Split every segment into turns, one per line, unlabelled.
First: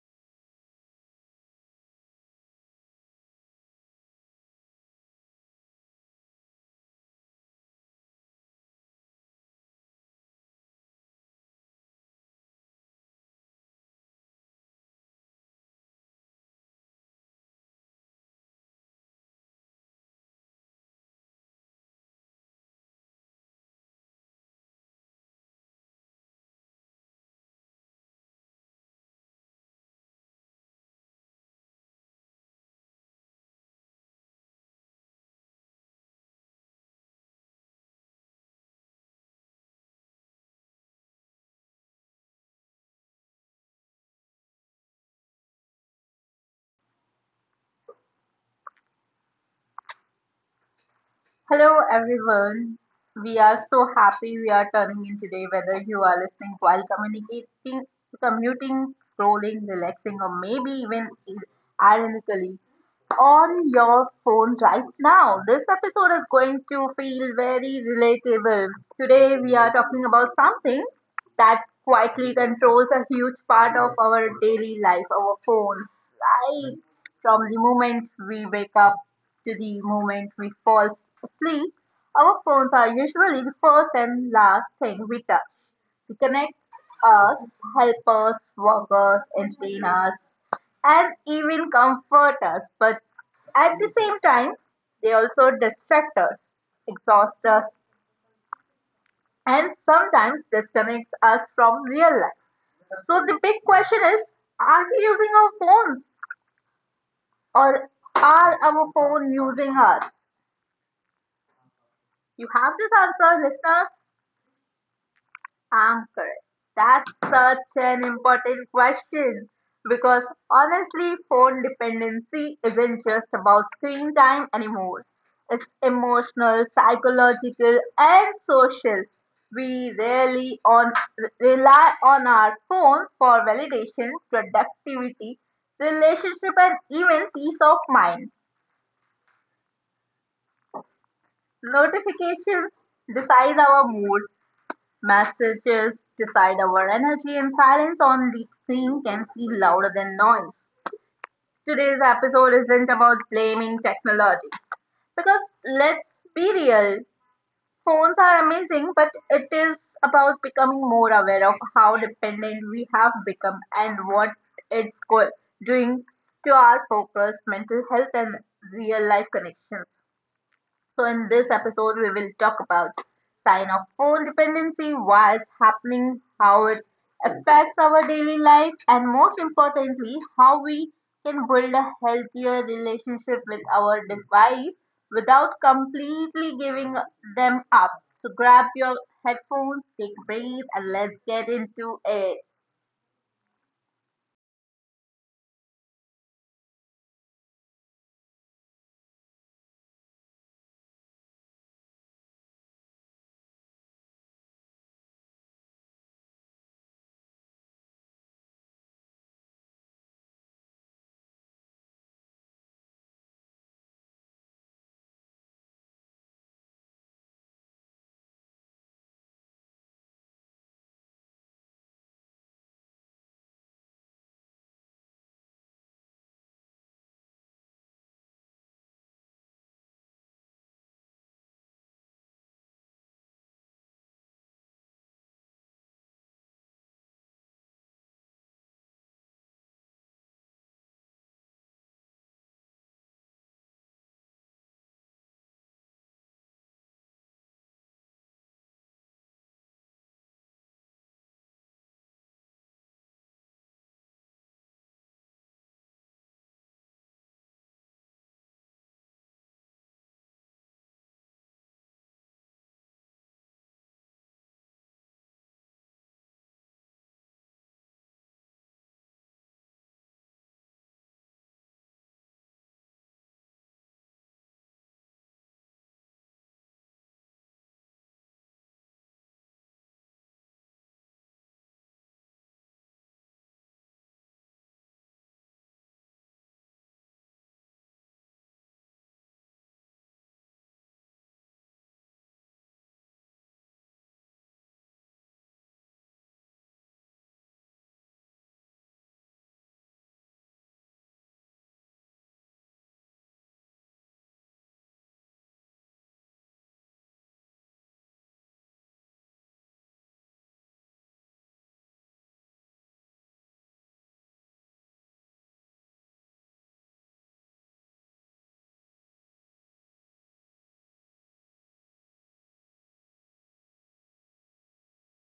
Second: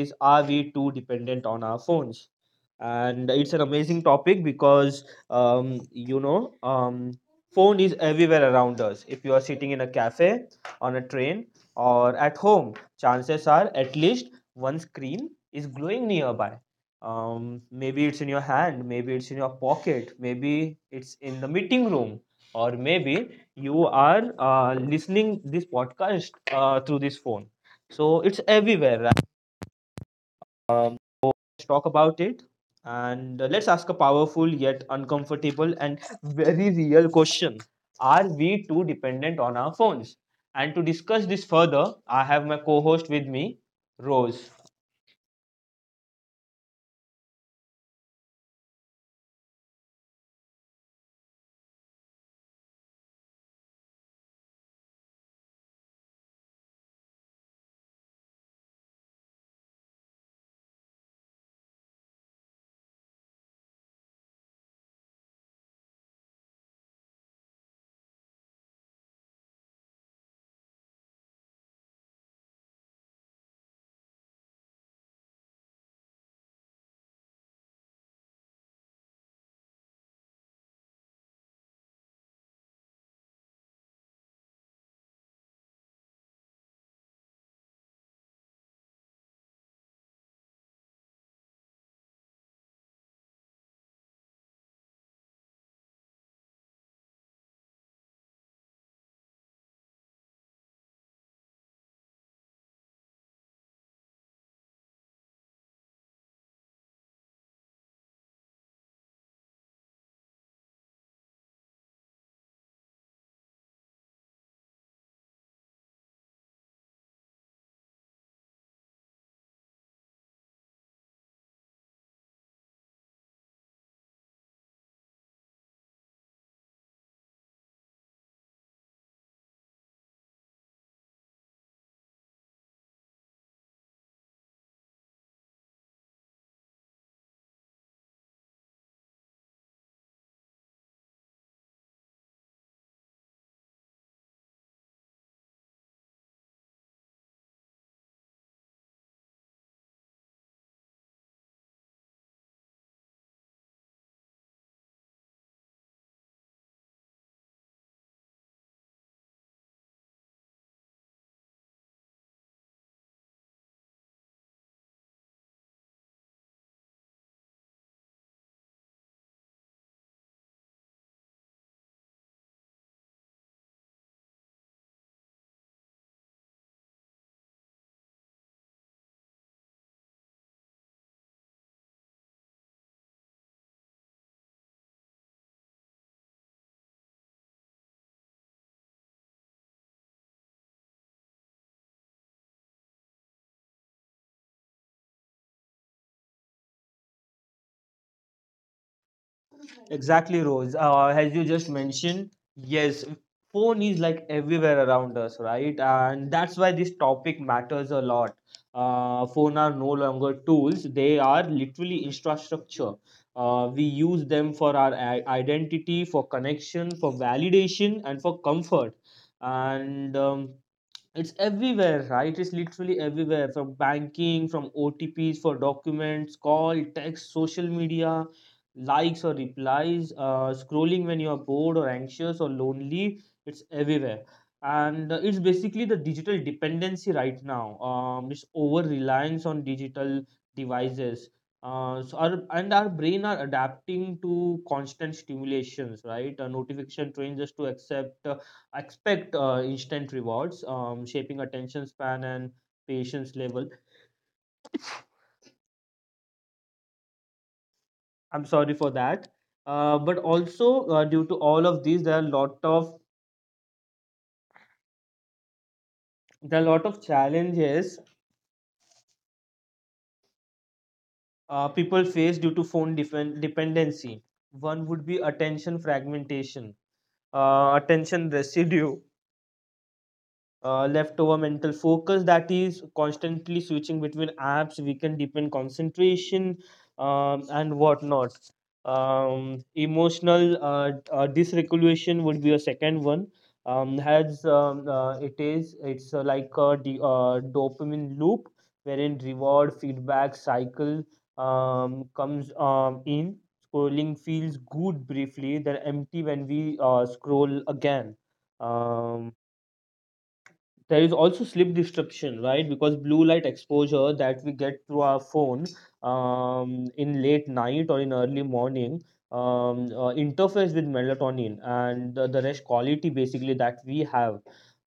is, are we too dependent on our phones? And it's an amazing topic because, um, you know, um, phone is everywhere around us. If you are sitting in a cafe, on a train, or at home, chances are at least one screen is glowing nearby. Maybe it's in your hand, maybe it's in your pocket, maybe it's in the meeting room, or maybe you are listening this podcast through this phone, so it's everywhere, right? um, so let's talk about it, and let's ask a powerful yet uncomfortable and very real question, are we too dependent on our phones, and to discuss this further I have my co-host with me, Rose.
Hello everyone. We are so happy we are turning in today whether you are listening while communicating commuting, scrolling, relaxing or maybe even ironically on your phone right now. This episode is going to feel very relatable. Today, we are talking about something that quietly controls a huge part of our daily life, our phones. Right from the moment we wake up to the moment we fall asleep, our phones are usually the first and last thing we touch. They connect us, help us, work us, entertain us, and even comfort us, but at the same time, they also distract us, exhaust us, and sometimes disconnect us from real life. So the big question is, are we using our phones or are our phone using us? You have this answer, listeners. Anchor. That's such an important question because honestly, phone dependency isn't just about screen time anymore. It's emotional, psychological, and social. We rely on our phone for validation, productivity, relationship, and even peace of mind. Notifications decide our mood, messages decide our energy, and silence on the screen can feel louder than noise. Today's episode isn't about blaming technology. Because let's be real, phones are amazing, but it is about becoming more aware of how dependent we have become and what it's doing to our focus, mental health, and real life connections. So, in this episode, we will talk about sign of phone dependency, why it's happening, how it affects our daily life, and most importantly, how we can build a healthier relationship with our device without completely giving them up. So, grab your headphones, take a breath, and let's get into it.
Exactly, Rose. As you just mentioned, yes, phone is like everywhere around us, right? And that's why this topic matters a lot. Phone are no longer tools; they are literally infrastructure. We use them for our identity, for connection, for validation, and for comfort. And it's everywhere, right? It's literally everywhere, from banking, from OTPs for documents, call, text, social media, likes or replies, scrolling when you are bored or anxious or lonely. It's everywhere. And it's basically the digital dependency right now. It's over reliance on digital devices. And our brain are adapting to constant stimulations, right? Notification trains us to accept expect instant rewards, shaping attention span and patience level. I'm sorry for that. But also, due to all of these, there are lot of there are lot of challenges people face due to phone dependency. One would be attention fragmentation, attention residue, leftover mental focus that is constantly switching between apps we can deepen concentration and whatnot emotional dysregulation would be a second one. Has it is it's Like a dopamine loop wherein reward feedback cycle comes in, scrolling feels good briefly then empty when we scroll again. um there is also sleep disruption, right? Because blue light exposure that we get through our phone in late night or in early morning interferes with melatonin and the rest quality basically that we have.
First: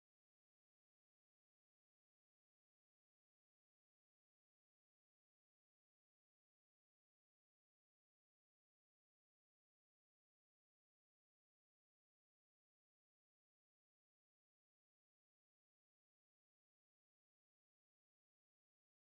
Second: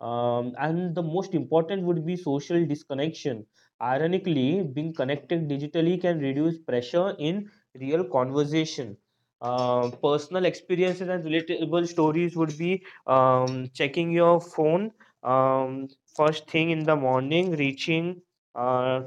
And the most important would be social disconnection. Ironically, being connected digitally can reduce pressure in real conversation. Personal experiences and relatable stories would be checking your phone um, first thing in the morning, uh,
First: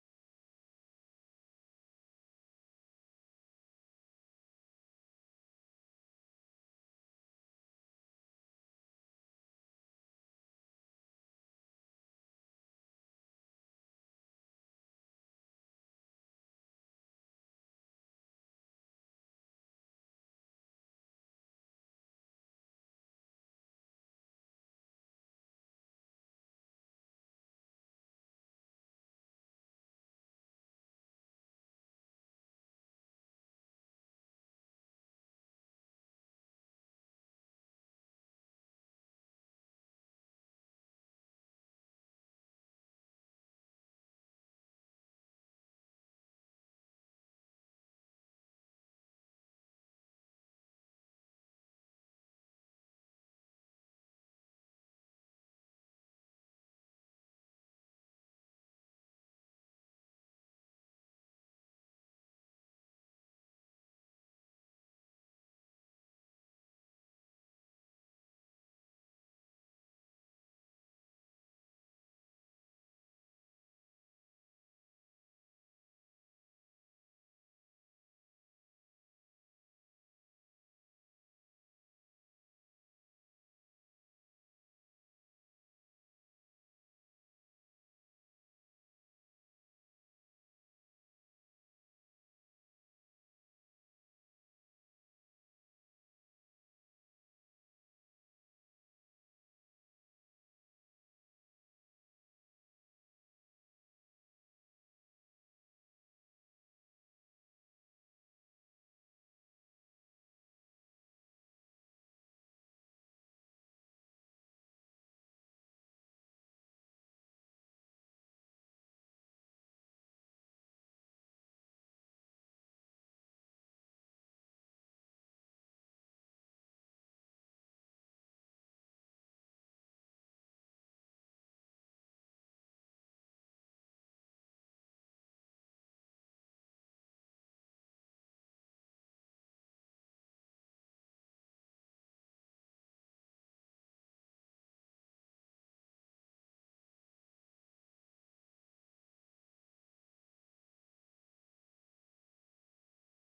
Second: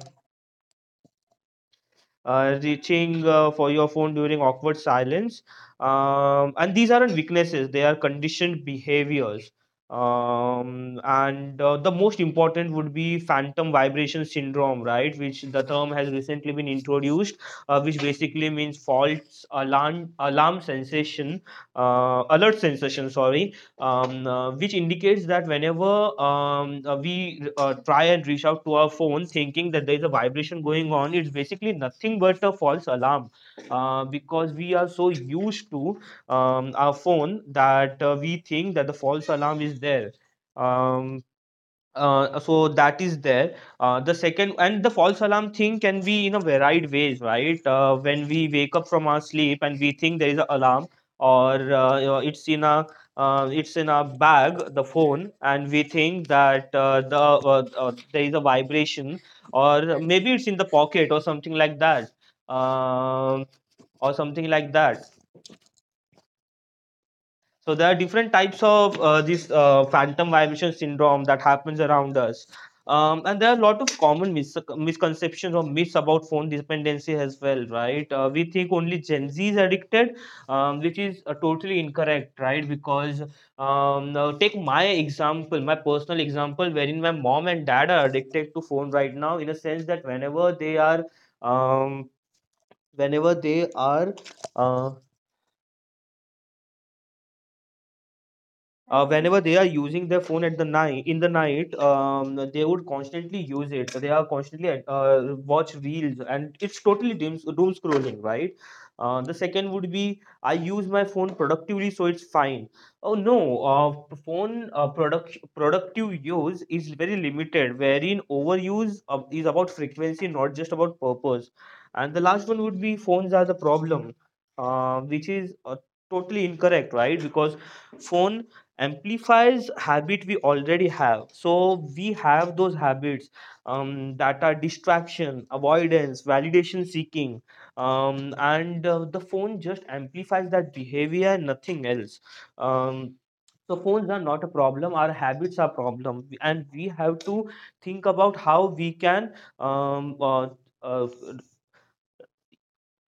reaching for your phone during awkward silence. And these aren't weaknesses; they are conditioned behaviors. And the most important would be phantom vibration syndrome, right? Which the term has recently been introduced, which basically means false alarm alarm sensation, alert sensation. Sorry. Which indicates that whenever we try and reach out to our phone thinking that there is a vibration going on, it's basically nothing but a false alarm, because we are so used to our phone that we think that the false alarm is there. Um, so that is there. The second, and the false alarm thing can be in a varied ways, right? When we wake up from our sleep and we think there is an alarm, or it's in a bag the phone and we think that there is a vibration, or maybe it's in the pocket or something like that, um, or something like that. So there are different types of this phantom vibration syndrome that happens around us. And there are a lot of common misconceptions or myths about phone dependency as well, right? We think only Gen Z is addicted, which is totally incorrect, right? Because now take my example, my personal example, wherein my mom and dad are addicted to phone right now, in a sense that whenever they are, um, whenever they are, uh, whenever they are using their phone at the night in the night, they would constantly use it, they are constantly watch reels and it's totally doom, doom scrolling, right? The second would be, I use my phone productively so it's fine. Oh no. Productive use is very limited wherein overuse is about frequency, not just about purpose. And the last one would be, phones are the problem, which is totally incorrect, right? Because phone amplifies habit we already have. So we have those habits that are distraction avoidance, validation seeking, and the phone just amplifies that behavior, nothing else. Um, so phones are not a problem, our habits are problem, and we have to think about how we can um, uh, uh,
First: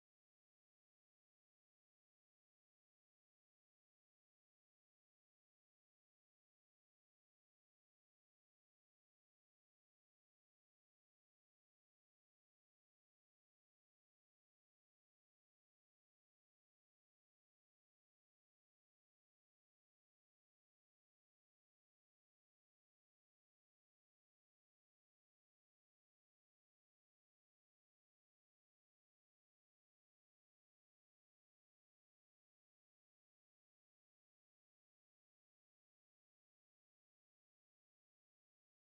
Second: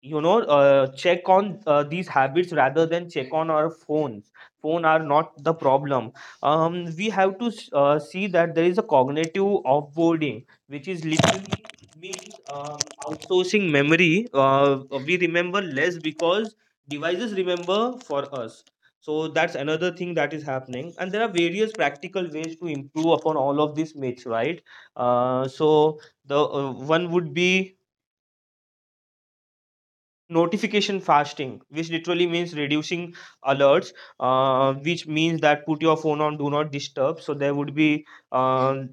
check on these habits rather than check on our phones. Phone are not the problem. We have to see that there is a cognitive offboarding, which is literally means outsourcing memory. We remember less because devices remember for us. So that's another thing that is happening, and there are various practical ways to improve upon all of this myths, right? Uh, so the uh, one would be notification fasting, which literally means reducing alerts, which means that put your phone on do not disturb, so there would be um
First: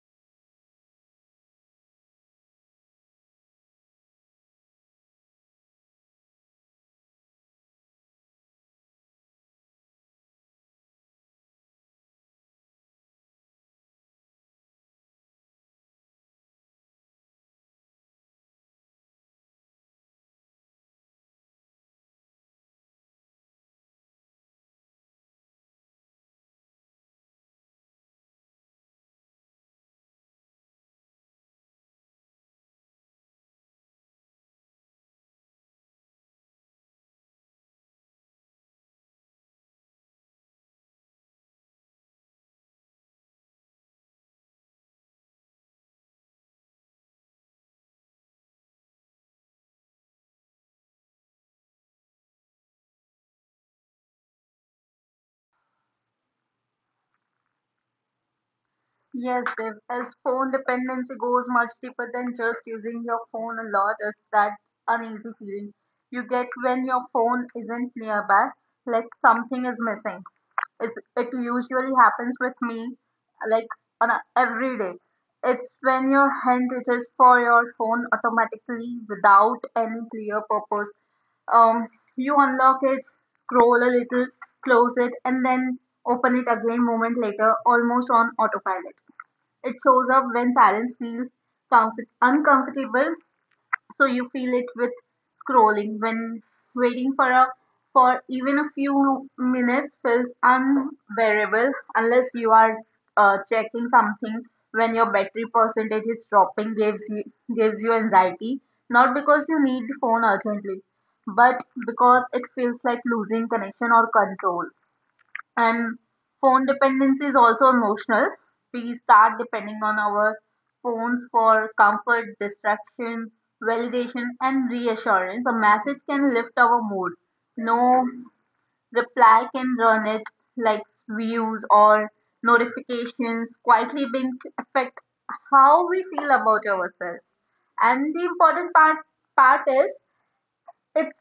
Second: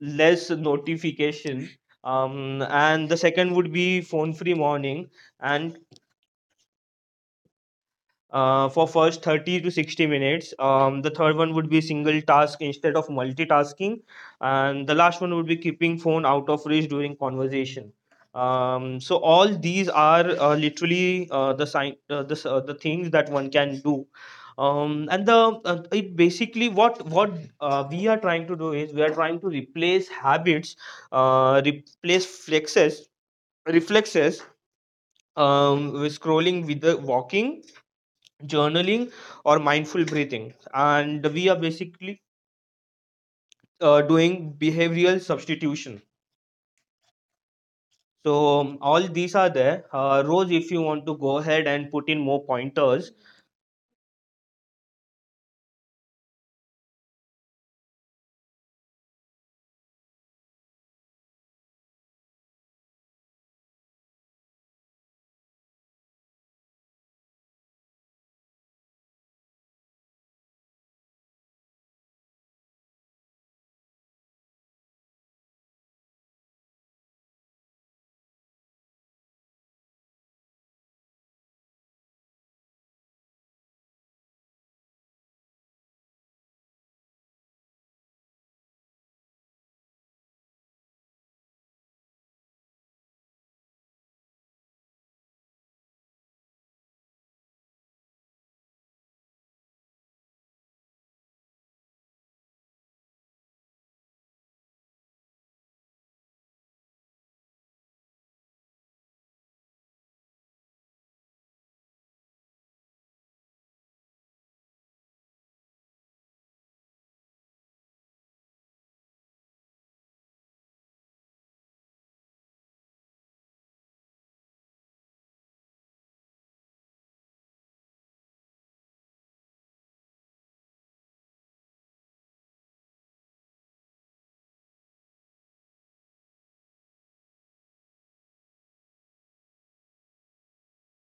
less notification. And the second would be phone free morning, and for first 30 to 60 minutes. The third one would be single task instead of multitasking, and the last one would be keeping phone out of reach during conversation. So all these are literally the sign the, s- the things that one can do. And the It basically, what we are trying to do is we are trying to replace habits, replace flexes reflexes with scrolling, with the walking, journaling, or mindful breathing, and we are basically doing behavioral substitution. So all these are there. Rose, if you want to go ahead and put in more pointers.
Yes, Dev, as phone dependency goes much deeper than just using your phone a lot, it's that uneasy feeling you get when your phone isn't nearby, like something is missing. It, it usually happens with me, like every day. It's when your hand reaches for your phone automatically without any clear purpose. Um, you unlock it, scroll a little, close it, and then open it again moment later, almost on autopilot. It shows up when silence feels uncomfortable, so you feel it with scrolling. When waiting for even a few minutes feels unbearable unless you are checking something, when your battery percentage is dropping gives you anxiety, not because you need the phone urgently, but because it feels like losing connection or control. And phone dependency is also emotional. We start depending on our phones for comfort, distraction, validation, and reassurance. A message can lift our mood. No reply can run it, like views or notifications quietly being affect how we feel about ourselves. And the important part is it's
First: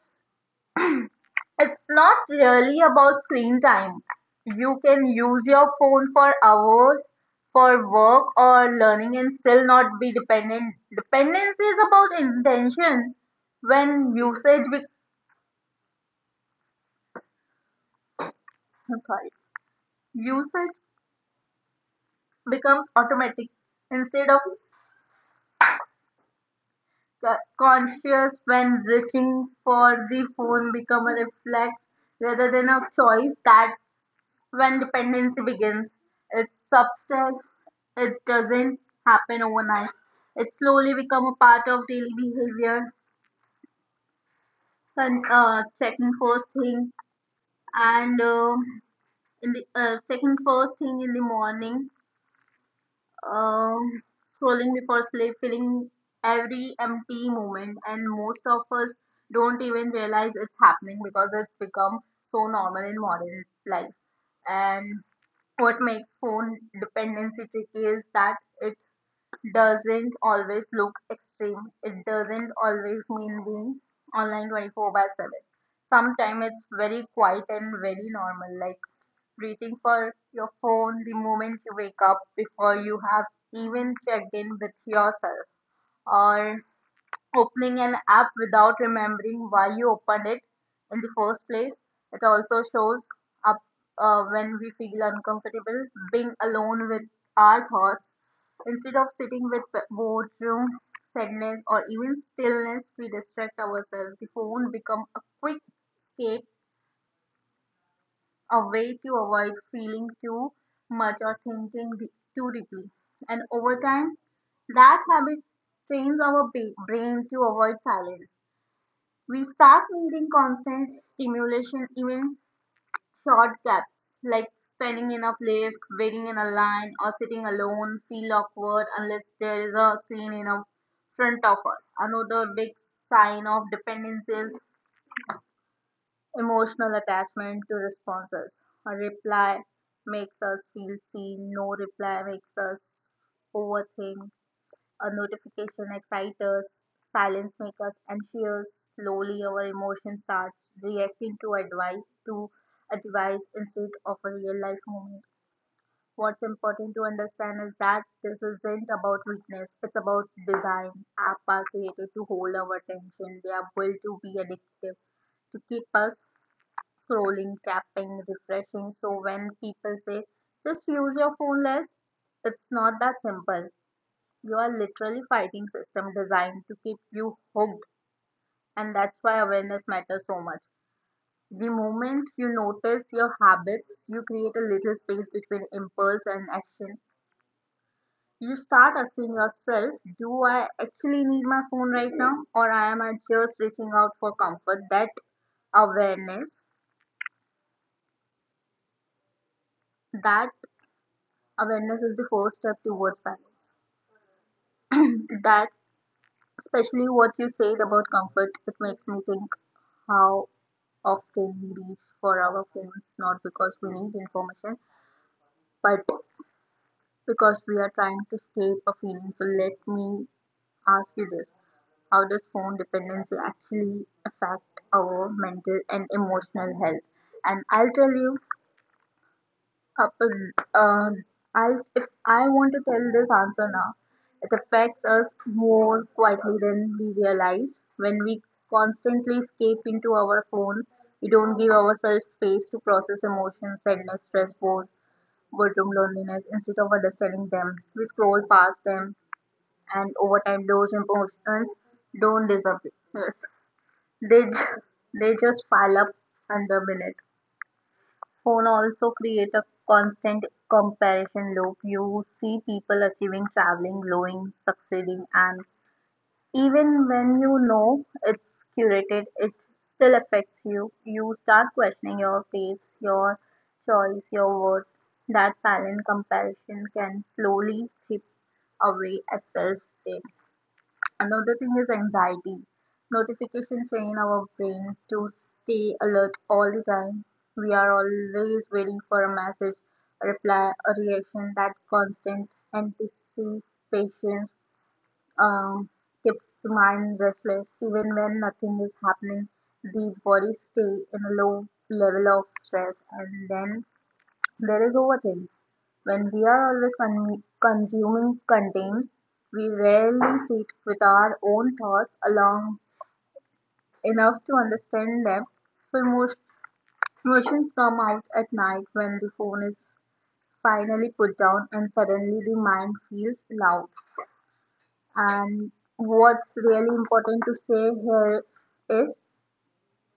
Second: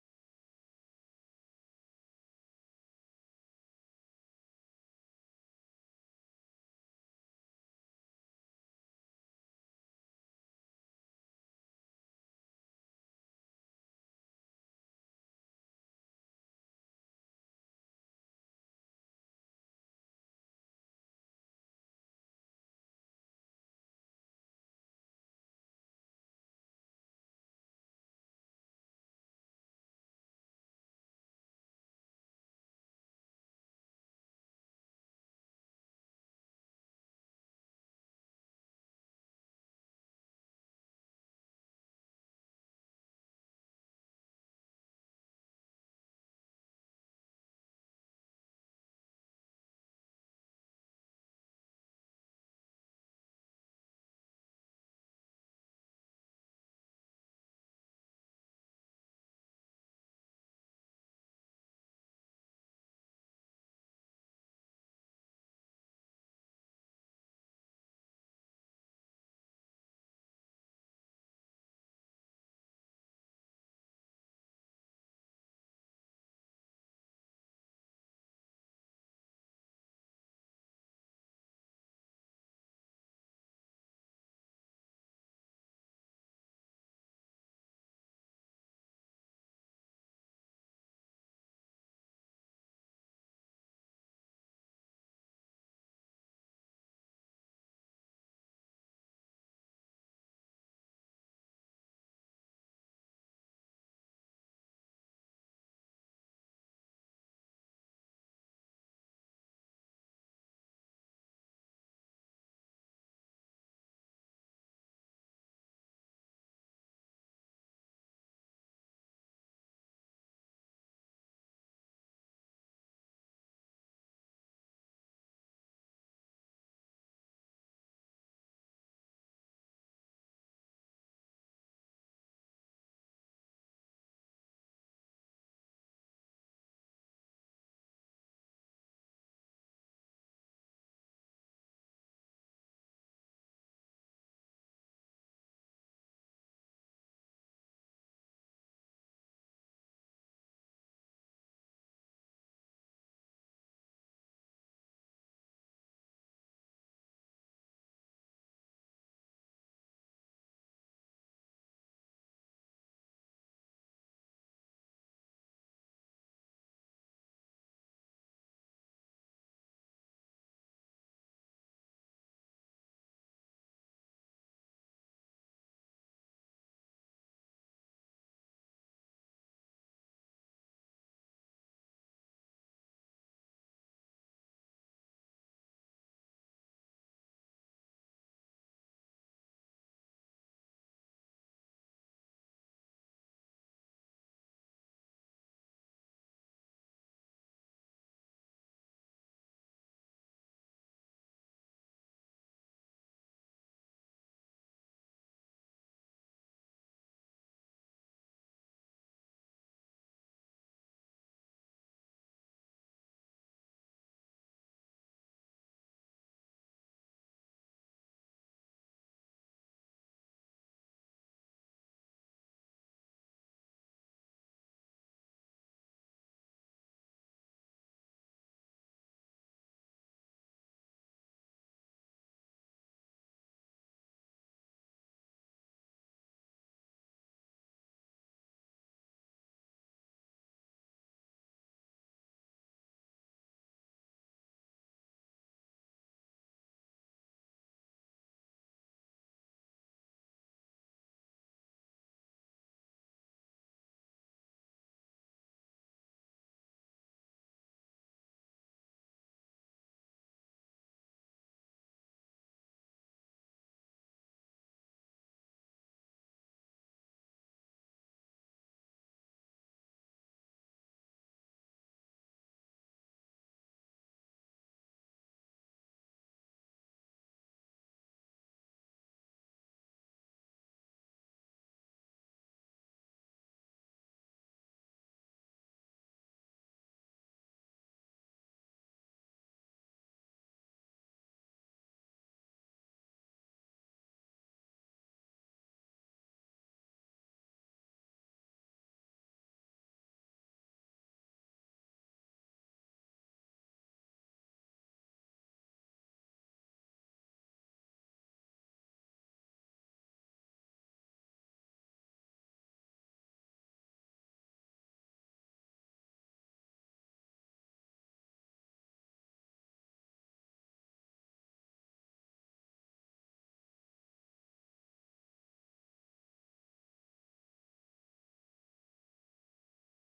it's not really about screen time. You can use your phone for hours for work or learning and still not be dependent. Dependency is about intention. When usage be- I'm sorry, usage becomes automatic instead of conscious, when reaching for the phone become a reflex rather than a choice. That, when dependency begins, it's subtle, it doesn't happen overnight. It slowly becomes a part of daily behavior. Con- checking first thing and in the checking first thing in the morning, um, scrolling before sleep, filling every empty moment, and most of us don't even realize it's happening because it's become so normal in modern life. And what makes phone dependency tricky is that it doesn't always look extreme. It doesn't always mean being online 24/7. Sometimes it's very quiet and very normal, like reaching for your phone the moment you wake up before you have even checked in with yourself, or opening an app without remembering why you opened it in the first place. It also shows up when we feel uncomfortable being alone with our thoughts. Instead of sitting with boredom, sadness, or even stillness, we distract ourselves. The phone becomes a quick escape, a way to avoid feeling too much or thinking too deeply. And over time, that habit trains our brain to avoid silence. We start needing constant stimulation, even short gaps like standing in a lift, waiting in a line, or sitting alone feel awkward unless there is a scene in a front of us. Another big sign of dependence is emotional attachment to responses. A reply makes us feel seen, no reply makes us overthink, a notification excites us, silence makes us anxious. Slowly, our emotions start reacting to to advice instead of a real life moment. What's important to understand is that this isn't about weakness; it's about design. Apps are created to hold our attention. They are built to be addictive, to keep us scrolling, tapping, refreshing. So when people say just use your phone less, it's not that simple. You are literally fighting system designed to keep you hooked, and that's why awareness matters so much. The moment you notice your habits, you create a little space between impulse and action. You start asking yourself, do I actually need my phone right now or am I just reaching out for comfort? Awareness, that awareness is the first step towards balance. that Especially what you said about comfort, it makes me think how often we reach for our phones not because we need information but because we are trying to escape a feeling. So let me ask you this. How does phone dependency actually affect our mental and emotional health? And I'll tell you, uh, uh, if I want to tell this answer now, it affects us more quietly than we realize. When we constantly escape into our phone, we don't give ourselves space to process emotions, sadness, stress, boredom, loneliness. Instead of understanding them, we scroll past them, and over time, those emotions don't disappear. Yes, They, ju- they just pile up under minutes. Phone also create a constant comparison loop. You see people achieving, traveling, glowing, succeeding, and even when you know it's curated, it still affects you. You start questioning your pace, your choice, your worth. That silent comparison can slowly chip away at self-esteem. Another thing is anxiety. Notifications train our brain to stay alert all the time. We are always waiting for a message, a reply, a reaction. That constant anticipation um, keeps the mind restless. Even when nothing is happening, the body stays in a low level of stress. And then there is overthinking, when we are always consuming content, we rarely sit with our own thoughts long enough to understand them. So emotions come out at night when the phone is finally put down and suddenly the mind feels loud. And what's really important to say here is,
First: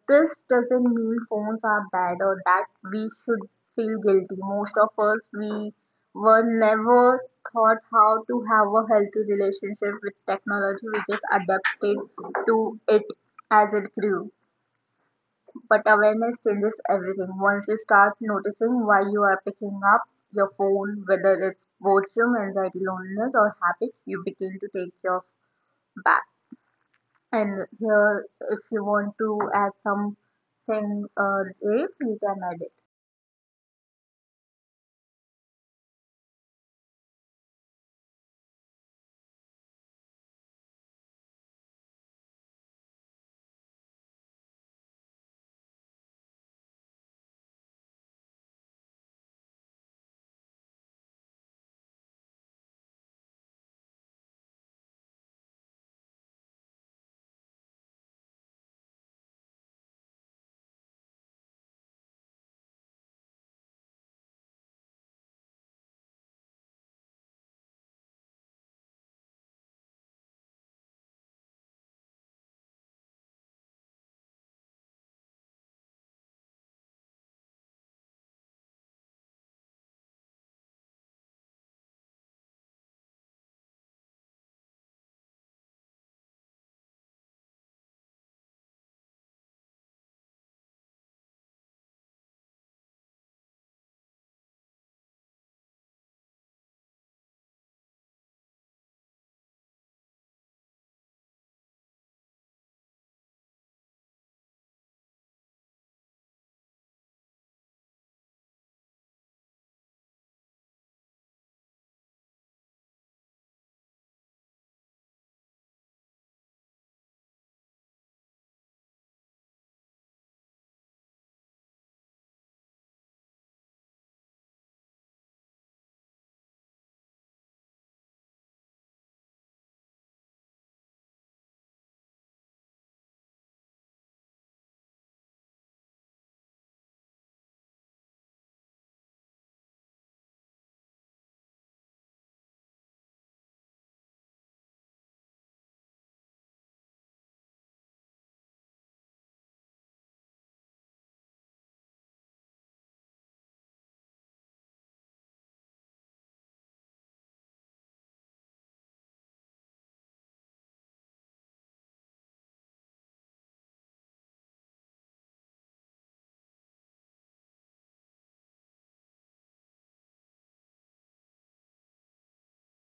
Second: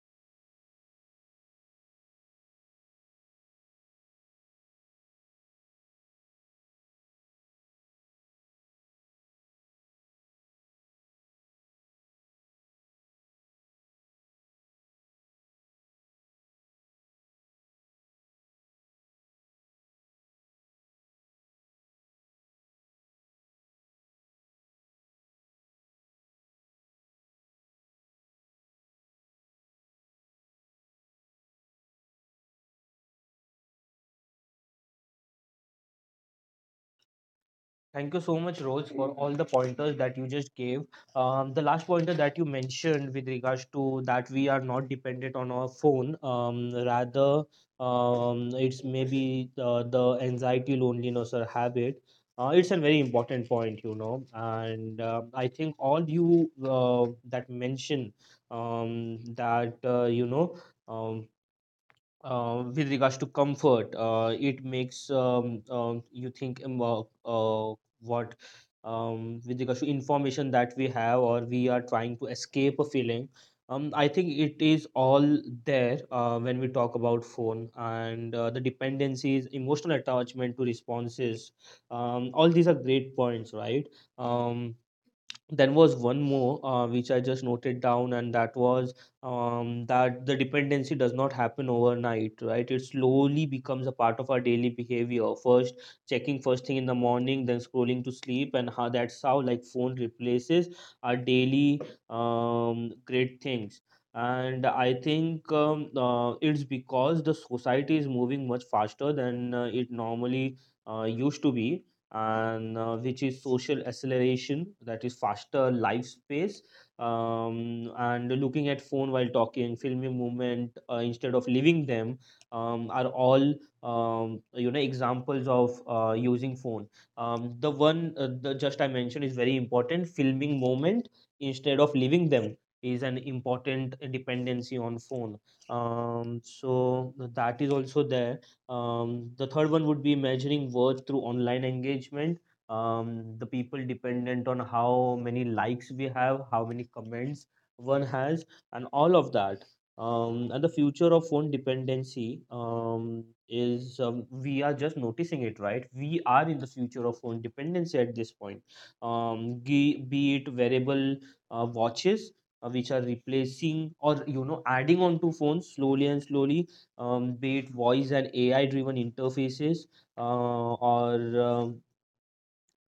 this doesn't mean phones are bad or that we should feel guilty. Most of us, we were never taught how to have a healthy relationship with technology. We just adapted to it as it grew. But awareness changes everything. Once you start noticing why you are picking up your phone, whether it's boredom, anxiety, loneliness, or habit, you begin to take your back. And here, if you want to add something, if you can add it.
Thank you so much, Rose, for all the pointers that you just gave. The last pointer that you mentioned with regards to that we are not dependent on our phone, rather, it's maybe the anxiety, loneliness, or habit. It's a very important point, you know, and I think all you that mention that you know. Um, with regards to comfort, it makes you think what with regards to information that we have, or we are trying to escape a feeling. I think it is all there. When we talk about phone and the dependencies, emotional attachment to responses. All these are great points, right? Um, then was one more which I just noted down, and that was that the dependency does not happen overnight, right? It slowly becomes a part of our daily behavior. First, checking first thing in the morning, then scrolling to sleep, and how that's how like phone replaces our daily great things. And I think it's because the society is moving much faster than it normally used to be, and which is social acceleration, that is faster life space, and looking at phone while talking, filming movement instead of leaving them, are all examples of using phone. The just I mentioned is very important, filming moment instead of leaving them is an important dependency on phone. So that is also there. The third one would be measuring worth through online engagement. The people dependent on how many likes we have, how many comments one has, and all of that. And the future of phone dependency is, we are just noticing it, right? We are in the future of phone dependency at this point. Be it wearable watches which are replacing, or you know, adding on to phones slowly and slowly, be it voice and AI driven interfaces, uh, or um,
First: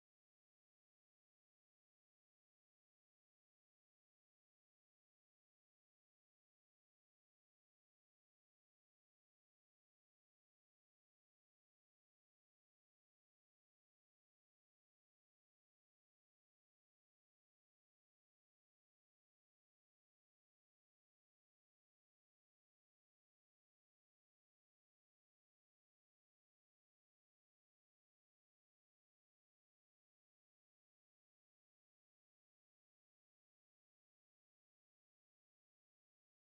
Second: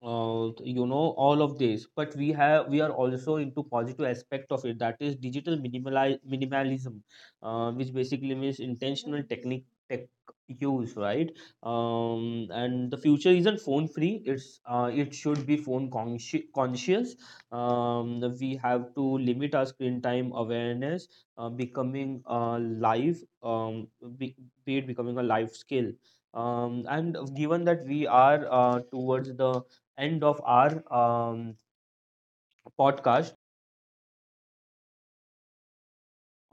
uh, you know all of this. But we are also into positive aspect of it, that is digital minimalism, which basically means intentional tech use, right? And the future isn't phone free, it should be phone conscious. We have to limit our screen time awareness, becoming a live be, be it becoming a life skill. And given that we are towards the end of our podcast.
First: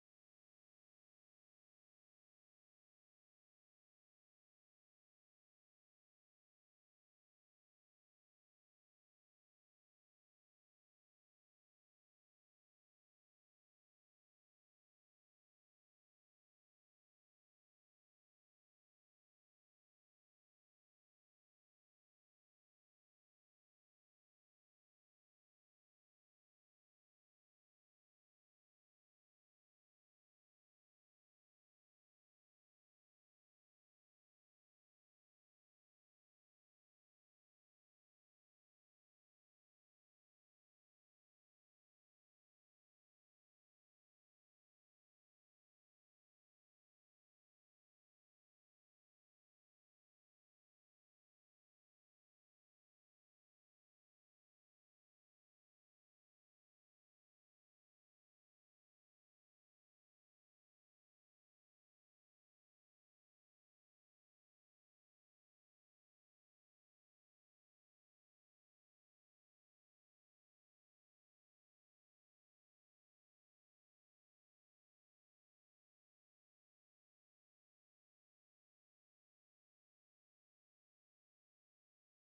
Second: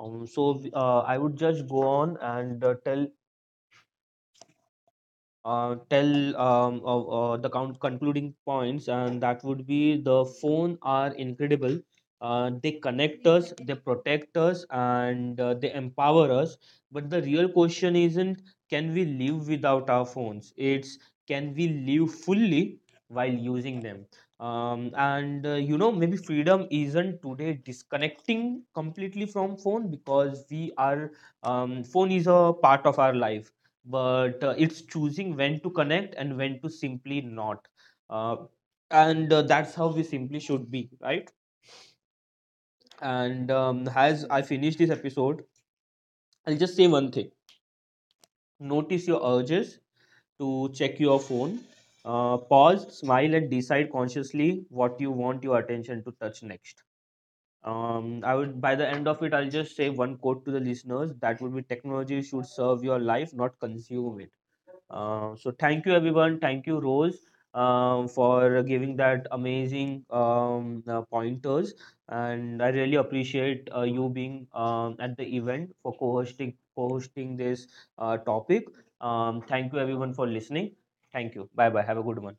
So I would just go on and tell tell the count concluding points, and that would be, the phone are incredible. They connect us, they protect us, and they empower us. But the real question isn't, can we live without our phones? It's, can we live fully while using them? Maybe freedom isn't today disconnecting completely from phone, because we are, phone is a part of our life, but it's choosing when to connect and when to simply not. Uh, and uh, that's how we simply should be, right? And as I finish this episode, I'll just say one thing. Notice your urges to check your phone. Pause, smile, and decide consciously what you want your attention to touch next. I would, by the end of it, I'll just say one quote to the listeners. That would be, technology should serve your life, not consume it. So thank you everyone. Thank you Rose, for giving that amazing pointers, and I really appreciate you being at the event for co-hosting this topic. Thank you everyone for listening. Thank you. Bye bye. Have a good one.